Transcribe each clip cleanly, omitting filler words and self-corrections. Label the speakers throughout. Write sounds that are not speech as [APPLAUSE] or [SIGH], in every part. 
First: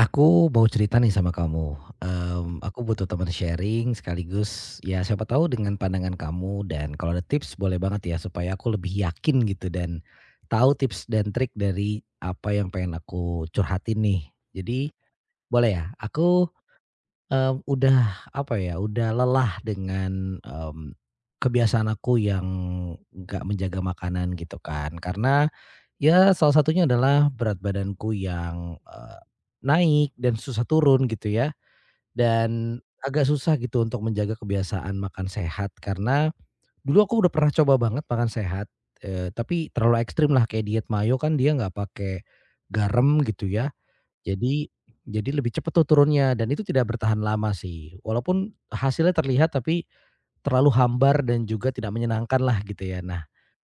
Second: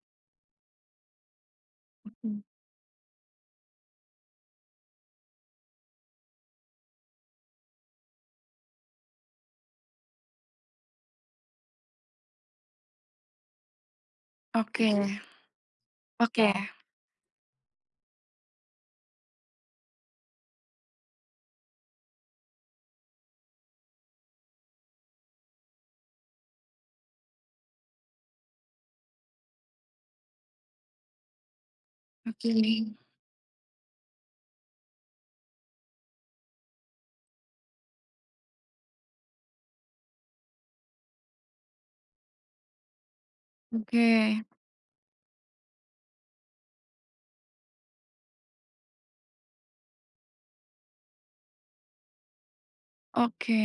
Speaker 1: Aku mau cerita nih sama kamu,
Speaker 2: Mmm,
Speaker 1: aku butuh teman sharing sekaligus, ya siapa tahu dengan pandangan kamu. Dan kalau ada tips boleh banget ya, supaya aku lebih yakin gitu dan tahu tips dan trik dari apa yang pengen aku curhatin nih. Jadi
Speaker 2: oke
Speaker 1: boleh ya? Aku,
Speaker 2: oke
Speaker 1: udah apa ya, udah lelah dengan, kebiasaan aku yang nggak menjaga makanan gitu kan. Karena ya salah satunya adalah berat badanku yang, naik dan susah turun gitu ya,
Speaker 2: oke
Speaker 1: dan agak susah gitu untuk menjaga kebiasaan makan sehat, karena dulu aku udah pernah coba banget makan sehat, tapi terlalu ekstrim lah, kayak diet mayo kan dia nggak pakai garam gitu ya,
Speaker 2: oke
Speaker 1: jadi jadi lebih cepet tuh turunnya dan itu tidak bertahan lama sih, walaupun hasilnya terlihat, tapi terlalu hambar dan juga tidak menyenangkan lah gitu ya. Nah
Speaker 2: oke,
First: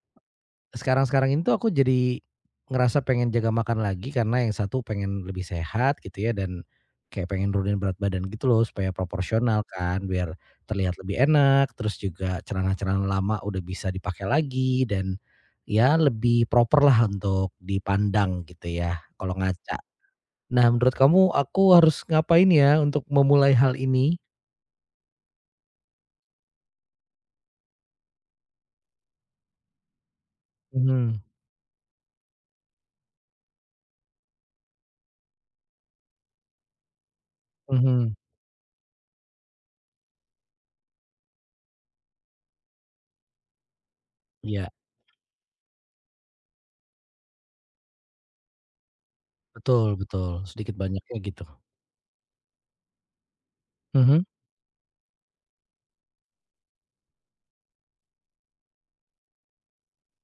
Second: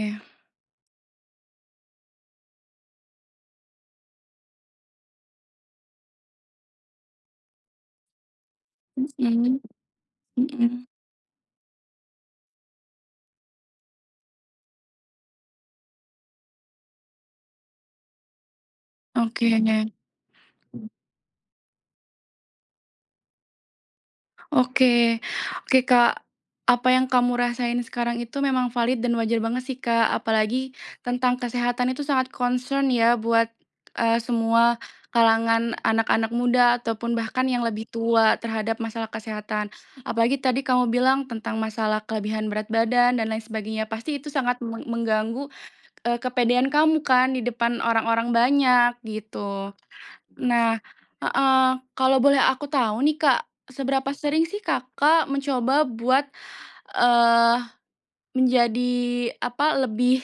Speaker 1: sekarang-sekarang ini tuh aku jadi ngerasa pengen jaga makan lagi, karena yang satu pengen lebih sehat gitu ya, dan kayak pengen nurunin berat badan gitu loh, supaya
Speaker 2: mmm,
Speaker 1: proporsional kan, biar
Speaker 2: mhm,
Speaker 1: terlihat lebih enak. Terus juga celana-celana lama udah bisa dipakai lagi, dan ya lebih proper lah untuk dipandang gitu ya kalau
Speaker 2: oke
Speaker 1: ngaca. Nah menurut kamu aku harus ngapain ya untuk memulai hal ini?
Speaker 2: oke oke, Kak, apa yang kamu rasain sekarang itu memang valid dan wajar banget sih, Kak, apalagi
Speaker 1: Mhm,
Speaker 2: tentang kesehatan itu sangat concern ya buat, semua kalangan anak-anak muda ataupun bahkan yang lebih
Speaker 1: mhm.
Speaker 2: tua terhadap masalah kesehatan. Apalagi tadi kamu bilang tentang masalah kelebihan berat badan dan lain sebagainya, pasti itu sangat
Speaker 1: Iya,
Speaker 2: mengganggu kepedean kamu kan di depan orang-orang banyak gitu.
Speaker 1: betul betul, sedikit
Speaker 2: Nah,
Speaker 1: banyaknya gitu.
Speaker 2: heeh, kalau boleh aku tahu nih, Kak, seberapa
Speaker 1: Mhm.
Speaker 2: sering sih Kakak mencoba buat, eee, menjadi apa, lebih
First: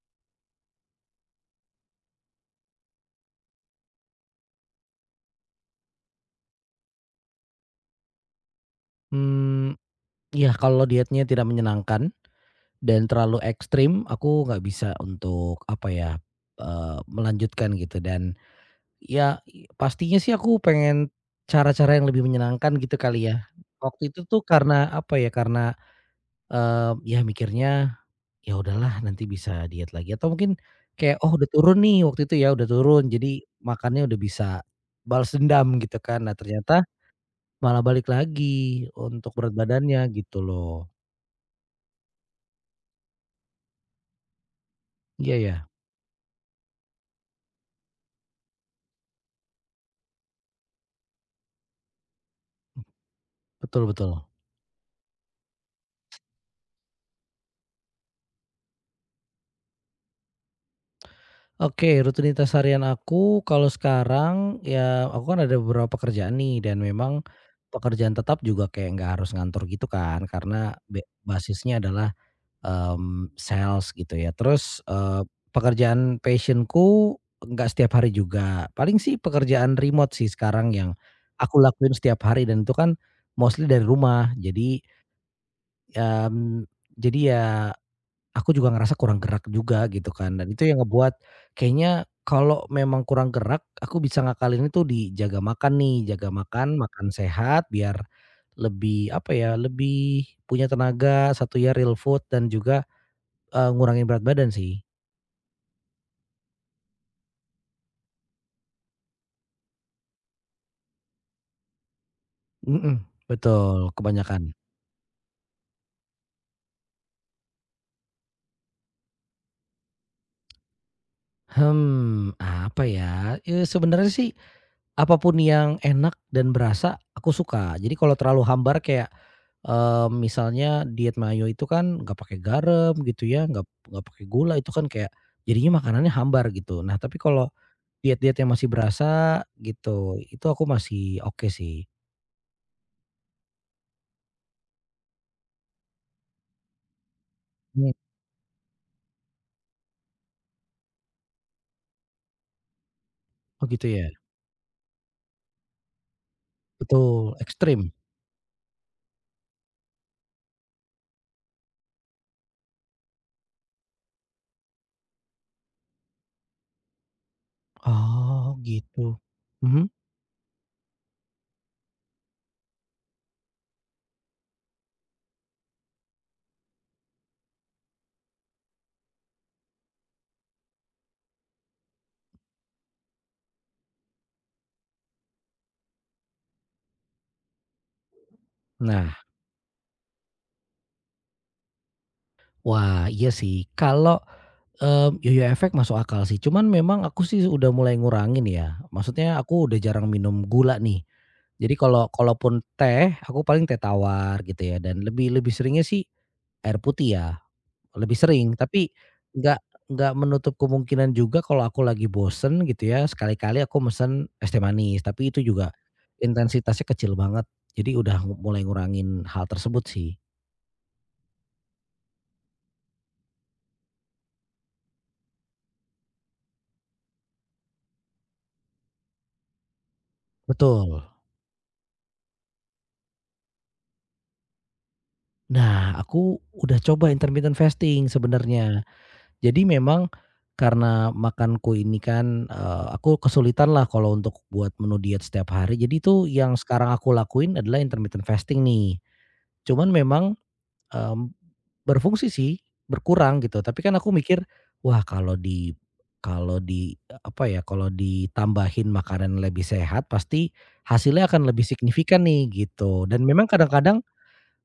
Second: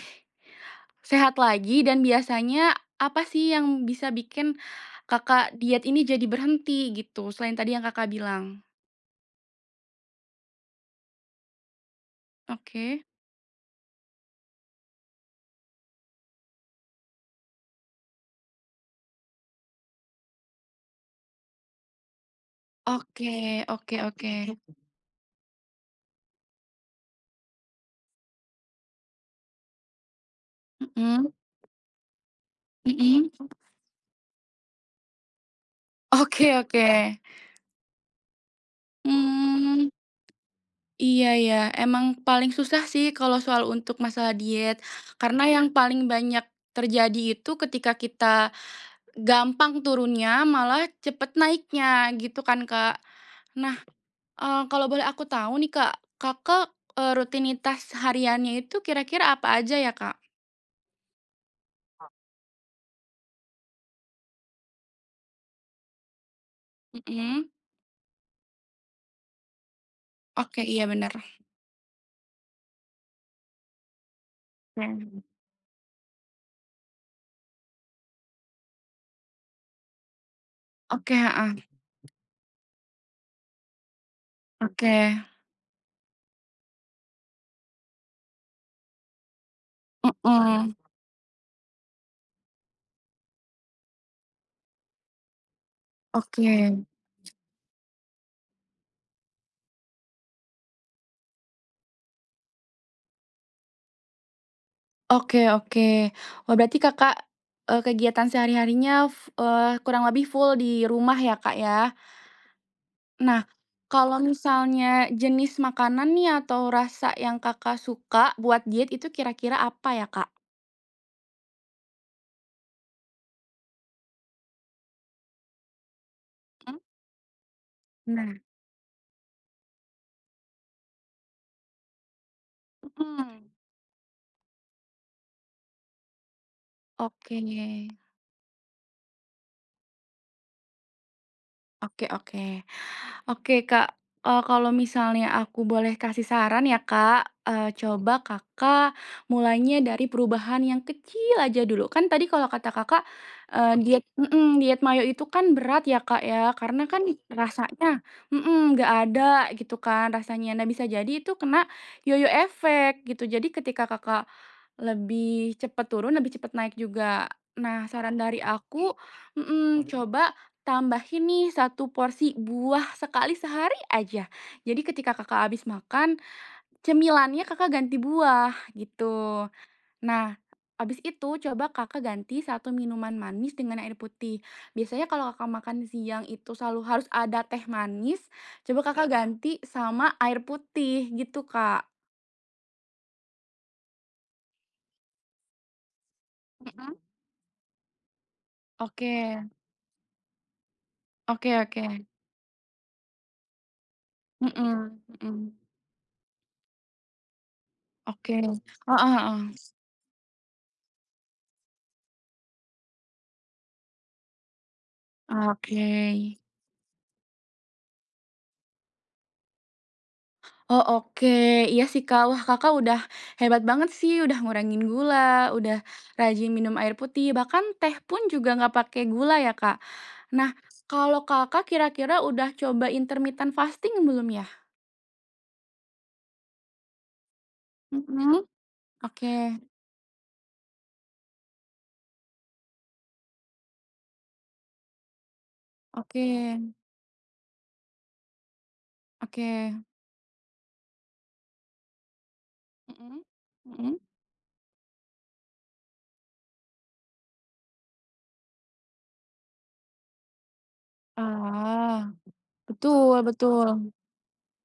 Speaker 2: sehat lagi dan biasanya apa sih yang bisa bikin Kakak diet ini jadi berhenti gitu, selain tadi yang Kakak bilang?
Speaker 1: Mmm. Iya, kalau dietnya tidak menyenangkan
Speaker 2: Oke.
Speaker 1: dan terlalu ekstrim, aku nggak bisa untuk apa ya, melanjutkan gitu. Dan ya, pastinya sih aku pengen cara-cara yang lebih menyenangkan gitu kali ya.
Speaker 2: Oke oke
Speaker 1: Waktu itu
Speaker 2: oke.
Speaker 1: tuh karena apa ya, karena, ya mikirnya, "Ya udahlah nanti bisa diet lagi," atau mungkin kayak,
Speaker 2: Mhm
Speaker 1: "Oh udah turun nih," waktu itu ya udah turun, jadi
Speaker 2: mhm.
Speaker 1: makannya udah bisa balas dendam gitu kan. Nah
Speaker 2: Oke
Speaker 1: ternyata
Speaker 2: oke.
Speaker 1: malah balik lagi untuk berat
Speaker 2: Hmm.
Speaker 1: badannya gitu loh.
Speaker 2: Iya ya, emang paling susah sih kalau soal untuk masalah diet.
Speaker 1: Iya
Speaker 2: Karena yang
Speaker 1: ya,
Speaker 2: paling banyak terjadi itu ketika kita gampang turunnya, malah cepet naiknya gitu kan, Kak. Nah,
Speaker 1: betul betul.
Speaker 2: kalau boleh aku tahu nih, Kak, Kakak, rutinitas hariannya itu kira-kira apa aja ya, Kak?
Speaker 1: Oke, rutinitas harian aku kalau sekarang ya, aku kan ada beberapa kerjaan nih, dan memang
Speaker 2: Mhm.
Speaker 1: pekerjaan tetap juga kayak nggak harus ngantor gitu kan,
Speaker 2: Oke,
Speaker 1: karena
Speaker 2: iya benar.
Speaker 1: basisnya adalah em, sales gitu ya. Terus eh,
Speaker 2: Oke.
Speaker 1: pekerjaan passionku nggak setiap hari juga. Paling sih pekerjaan remote sih sekarang yang
Speaker 2: Oke,
Speaker 1: aku
Speaker 2: heeh.
Speaker 1: lakuin setiap hari, dan itu kan mostly dari rumah. Jadi
Speaker 2: Oke.
Speaker 1: em, jadi ya aku juga ngerasa kurang gerak juga gitu kan, dan itu
Speaker 2: Mhm,
Speaker 1: yang ngebuat kayaknya kalau memang kurang gerak, aku bisa ngakalin itu di jaga makan nih, jaga
Speaker 2: oke.
Speaker 1: makan, makan sehat biar lebih apa ya, lebih punya tenaga, satu ya real food dan juga, ngurangin berat badan sih.
Speaker 2: Oke oke. Wah, berarti Kakak, kegiatan sehari-harinya kurang lebih full di rumah ya, Kak, ya?
Speaker 1: Mhm,
Speaker 2: Nah,
Speaker 1: betul
Speaker 2: kalau
Speaker 1: kebanyakan.
Speaker 2: misalnya jenis makanan nih atau rasa yang Kakak suka buat diet itu kira-kira apa ya, Kak?
Speaker 1: Hmm, apa ya, eee, sebenarnya sih apapun yang enak dan
Speaker 2: Mm?
Speaker 1: berasa, aku suka. Jadi kalau
Speaker 2: Nah.
Speaker 1: terlalu hambar kayak, misalnya diet mayo itu kan nggak pakai garam gitu ya,
Speaker 2: Mhm,
Speaker 1: nggak pakai gula, itu kan kayak jadinya makanannya hambar gitu. Nah, tapi
Speaker 2: oke.
Speaker 1: kalau diet-diet yang masih berasa gitu, itu aku masih oke sih.
Speaker 2: Oke oke. Oke, Kak, kalau misalnya aku boleh kasih saran ya, Kak,
Speaker 1: Mmm.
Speaker 2: coba Kakak mulainya dari perubahan yang kecil aja dulu. Kan tadi kalau kata Kakak,
Speaker 1: Oh
Speaker 2: Oke.
Speaker 1: gitu ya?
Speaker 2: Diet mayo itu kan berat ya, Kak, ya, karena kan
Speaker 1: Betul, ekstrim?
Speaker 2: rasanya mhm, nggak ada gitu kan rasanya. Nah, bisa jadi itu kena yoyo efek gitu. Jadi ketika Kakak lebih cepat turun, lebih cepat naik juga. Nah, saran dari
Speaker 1: Oh
Speaker 2: aku
Speaker 1: gitu.
Speaker 2: mhm,
Speaker 1: Mhm.
Speaker 2: coba tambahin nih satu porsi buah sekali sehari aja. Jadi ketika Kakak habis makan, cemilannya Kakak ganti buah, gitu. Nah, habis itu coba Kakak ganti satu minuman manis dengan air putih. Biasanya kalau Kakak makan siang itu selalu harus ada teh manis, coba Kakak, heeh,
Speaker 1: Nah,
Speaker 2: ganti sama air putih gitu, Kak.
Speaker 1: wah iya sih, kalau mmm, yo efek masuk akal sih, cuman
Speaker 2: Mhm.
Speaker 1: memang aku sih udah mulai ngurangin ya,
Speaker 2: Oke
Speaker 1: maksudnya aku udah jarang minum gula nih.
Speaker 2: oke
Speaker 1: Jadi
Speaker 2: oke.
Speaker 1: kalau kalaupun teh, aku paling teh tawar gitu ya,
Speaker 2: Mhm
Speaker 1: dan lebih lebih
Speaker 2: mhm.
Speaker 1: seringnya sih air putih ya, lebih
Speaker 2: Oke.
Speaker 1: sering. Tapi
Speaker 2: Heeh
Speaker 1: nggak
Speaker 2: heeh.
Speaker 1: nggak menutup kemungkinan juga kalau aku lagi bosen gitu ya, sekali-kali aku mesen es teh manis, tapi itu juga
Speaker 2: Oke.
Speaker 1: intensitasnya kecil banget. Jadi udah mulai ngurangin hal tersebut sih.
Speaker 2: Oh oke, iya sih, Kak. Wah, Kakak udah hebat banget sih, udah ngurangin gula, udah rajin minum air putih, bahkan teh pun juga nggak pakai gula ya, Kak. Nah,
Speaker 1: Betul.
Speaker 2: kalau Kakak kira-kira udah coba intermittent fasting belum ya?
Speaker 1: Nah, aku udah coba intermittent fasting
Speaker 2: Mhm,
Speaker 1: sebenarnya.
Speaker 2: oke,
Speaker 1: Jadi memang karena makanku ini kan, aku kesulitan lah kalau untuk buat menu diet setiap hari. Jadi
Speaker 2: oke,
Speaker 1: itu yang sekarang aku lakuin adalah intermittent fasting nih.
Speaker 2: oke.
Speaker 1: Cuman memang, mmm, berfungsi sih,
Speaker 2: Mhm,
Speaker 1: berkurang gitu. Tapi kan
Speaker 2: mhm.
Speaker 1: aku mikir, wah kalau di, kalau di, apa ya, kalau ditambahin makanan lebih sehat pasti hasilnya akan lebih
Speaker 2: Ah,
Speaker 1: signifikan nih gitu. Dan
Speaker 2: betul
Speaker 1: memang
Speaker 2: betul.
Speaker 1: kadang-kadang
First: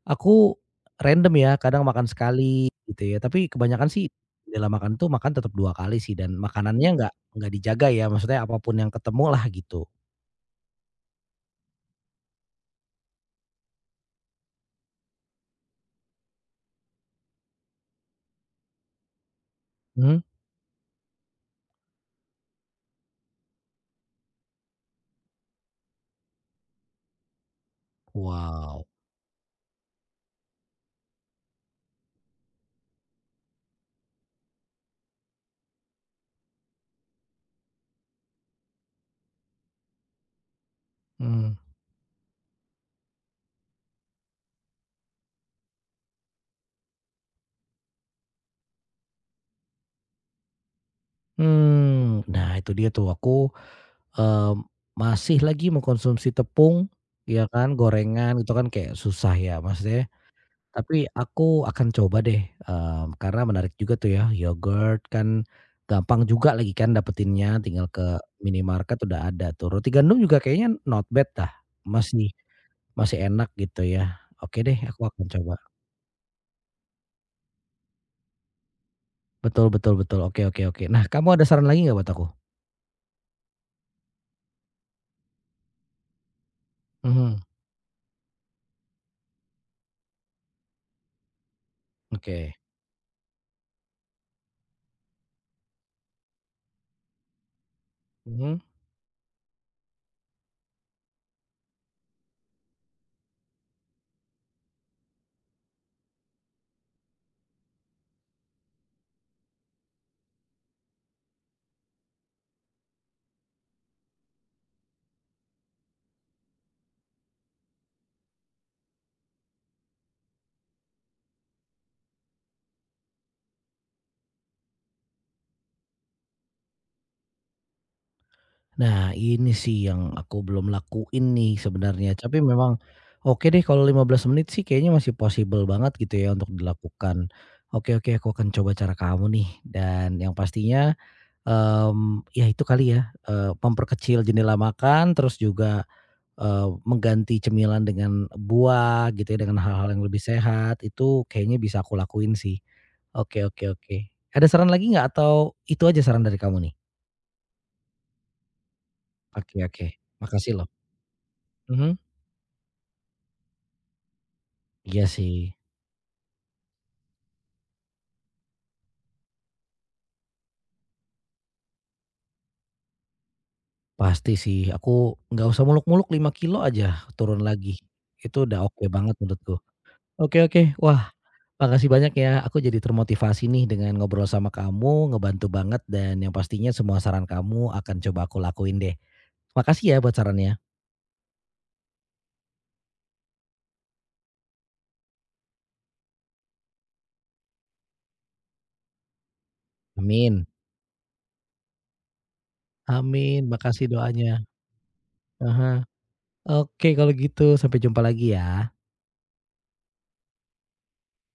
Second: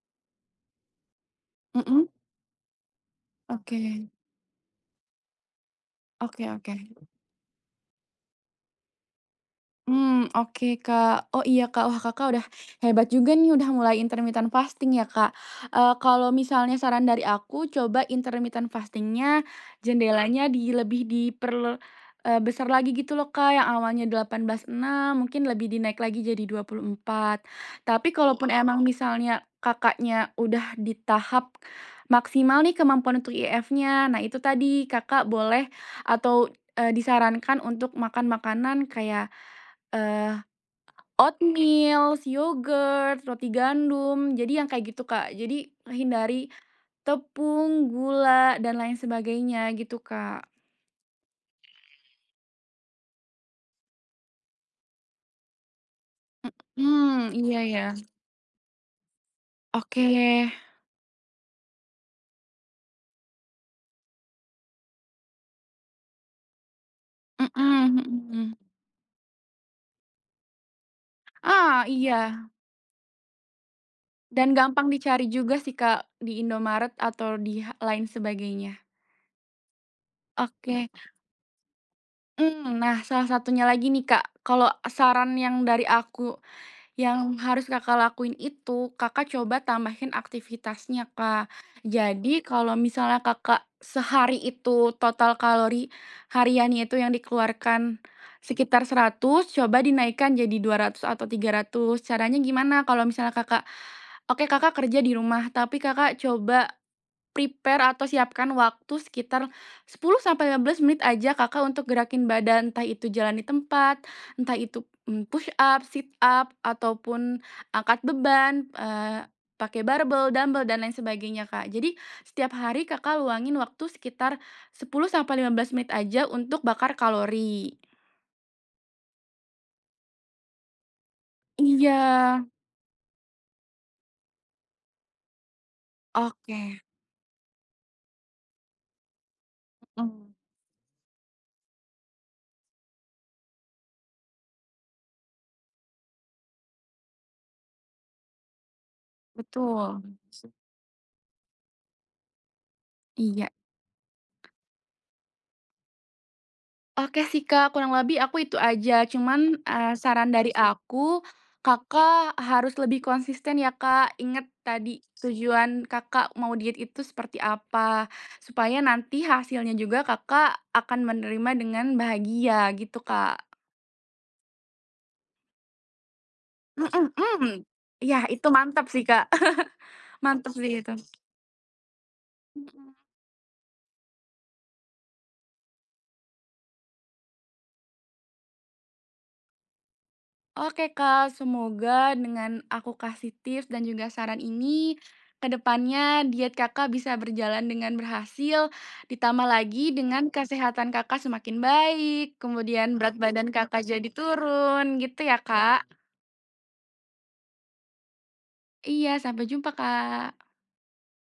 Speaker 1: aku random ya, kadang makan
Speaker 2: Mhm,
Speaker 1: sekali gitu ya, tapi kebanyakan sih
Speaker 2: oke,
Speaker 1: dalam makan tuh makan tetap 2 kali sih, dan
Speaker 2: oke oke.
Speaker 1: makanannya nggak dijaga ya, maksudnya apapun yang ketemu lah gitu.
Speaker 2: Hmm, oke, Kak. Oh, iya, Kak. Wah, Kakak udah hebat juga nih, udah mulai intermittent fasting ya, Kak. Kalau misalnya saran dari aku, coba intermittent fastingnya, Mhm,
Speaker 1: Mhm.
Speaker 2: jendelanya di lebih besar lagi gitu loh, Kak, yang awalnya 18/6 mungkin lebih dinaik lagi jadi 24. Tapi kalaupun emang,
Speaker 1: Wow.
Speaker 2: Wow, misalnya Kakaknya udah di tahap maksimal nih kemampuan untuk IF-nya, nah itu tadi Kakak boleh atau, disarankan untuk makan makanan kayak Eee,
Speaker 1: Mhm.
Speaker 2: oatmeal, yogurt, roti gandum, jadi yang kayak gitu, Kak. Jadi hindari tepung, gula, dan lain sebagainya gitu, Kak.
Speaker 1: Mmm, nah itu dia tuh aku, eee, masih lagi mengkonsumsi tepung,
Speaker 2: Hmm,
Speaker 1: ya
Speaker 2: iya
Speaker 1: kan,
Speaker 2: ya.
Speaker 1: gorengan itu kan kayak susah ya maksudnya.
Speaker 2: Oke.
Speaker 1: Tapi aku akan coba deh, karena menarik juga tuh ya, yogurt kan gampang juga lagi kan dapetinnya, tinggal
Speaker 2: Mhm
Speaker 1: ke
Speaker 2: mhm.
Speaker 1: minimarket udah ada tuh. Roti gandum juga kayaknya not bad dah,
Speaker 2: Ah, iya,
Speaker 1: masih masih enak gitu ya.
Speaker 2: dan
Speaker 1: Oke deh,
Speaker 2: gampang
Speaker 1: aku akan
Speaker 2: dicari
Speaker 1: coba.
Speaker 2: juga sih, Kak, di Indomaret atau di lain sebagainya.
Speaker 1: Betul betul betul, oke oke oke.
Speaker 2: Oke.
Speaker 1: Nah, kamu ada saran lagi nggak buat aku?
Speaker 2: Nah, salah satunya lagi nih, Kak, kalau saran yang dari aku, yang
Speaker 1: Mhm,
Speaker 2: harus Kakak lakuin itu, Kakak coba tambahin aktivitasnya, Kak. Jadi
Speaker 1: oke.
Speaker 2: kalau misalnya Kakak sehari itu total kalori hariannya itu yang dikeluarkan
Speaker 1: Mhm.
Speaker 2: sekitar 100, coba dinaikkan jadi 200 atau 300. Caranya gimana? Kalau misalnya Kakak, oke, Kakak kerja di rumah, tapi Kakak coba prepare atau siapkan waktu sekitar 10 sampai 15 menit aja Kakak untuk gerakin badan, entah itu jalan di tempat, entah itu, push up, sit up, ataupun angkat beban, pakai barbel, dumbbell dan lain sebagainya, Kak. Jadi setiap hari Kakak luangin waktu sekitar 10 sampai 15 menit aja untuk bakar kalori.
Speaker 1: Nah, ini sih yang aku belum lakuin nih
Speaker 2: Iya,
Speaker 1: sebenarnya, tapi memang oke deh, kalau 15 menit sih kayaknya masih possible banget gitu ya untuk
Speaker 2: oke,
Speaker 1: dilakukan. Oke oke, aku akan coba cara kamu nih, dan
Speaker 2: mhm,
Speaker 1: yang pastinya, ya itu kali ya, memperkecil jendela makan, terus juga, mengganti cemilan dengan buah gitu ya, dengan hal-hal yang
Speaker 2: betul.
Speaker 1: lebih sehat. Itu kayaknya bisa aku lakuin sih. Oke
Speaker 2: Iya.
Speaker 1: oke oke. Ada saran lagi nggak, atau itu aja saran dari kamu nih?
Speaker 2: Oke sih, Kak, kurang lebih aku itu aja.
Speaker 1: Oke
Speaker 2: Cuman,
Speaker 1: oke,
Speaker 2: saran dari
Speaker 1: makasih loh.
Speaker 2: aku,
Speaker 1: Mhm.
Speaker 2: Kakak harus lebih konsisten ya, Kak. Ingat tadi
Speaker 1: Iya sih,
Speaker 2: tujuan Kakak mau diet itu seperti apa, supaya nanti hasilnya juga Kakak akan menerima dengan bahagia gitu, Kak.
Speaker 1: pasti sih. Aku nggak usah muluk-muluk, 5 kilo aja
Speaker 2: Mhm
Speaker 1: turun
Speaker 2: mhm.
Speaker 1: lagi.
Speaker 2: Ya
Speaker 1: Itu
Speaker 2: itu
Speaker 1: udah oke
Speaker 2: mantap sih,
Speaker 1: banget
Speaker 2: Kak.
Speaker 1: menurutku.
Speaker 2: [LAUGHS]
Speaker 1: Oke
Speaker 2: Mantap sih
Speaker 1: oke,
Speaker 2: itu.
Speaker 1: wah makasih banyak ya. Aku jadi
Speaker 2: Mhm.
Speaker 1: termotivasi nih dengan ngobrol sama kamu, ngebantu banget, dan yang pastinya semua saran kamu akan coba aku lakuin deh. Makasih ya buat sarannya.
Speaker 2: Oke, Kak, semoga dengan aku kasih tips dan juga saran ini, kedepannya diet Kakak bisa berjalan dengan berhasil, ditambah lagi dengan
Speaker 1: Amin.
Speaker 2: kesehatan Kakak semakin baik, kemudian berat
Speaker 1: Amin,
Speaker 2: badan Kakak
Speaker 1: makasih
Speaker 2: jadi
Speaker 1: doanya.
Speaker 2: turun, gitu ya,
Speaker 1: Aha.
Speaker 2: Kak?
Speaker 1: Oke kalau gitu sampai jumpa lagi ya.
Speaker 2: Iya, sampai jumpa, Kak.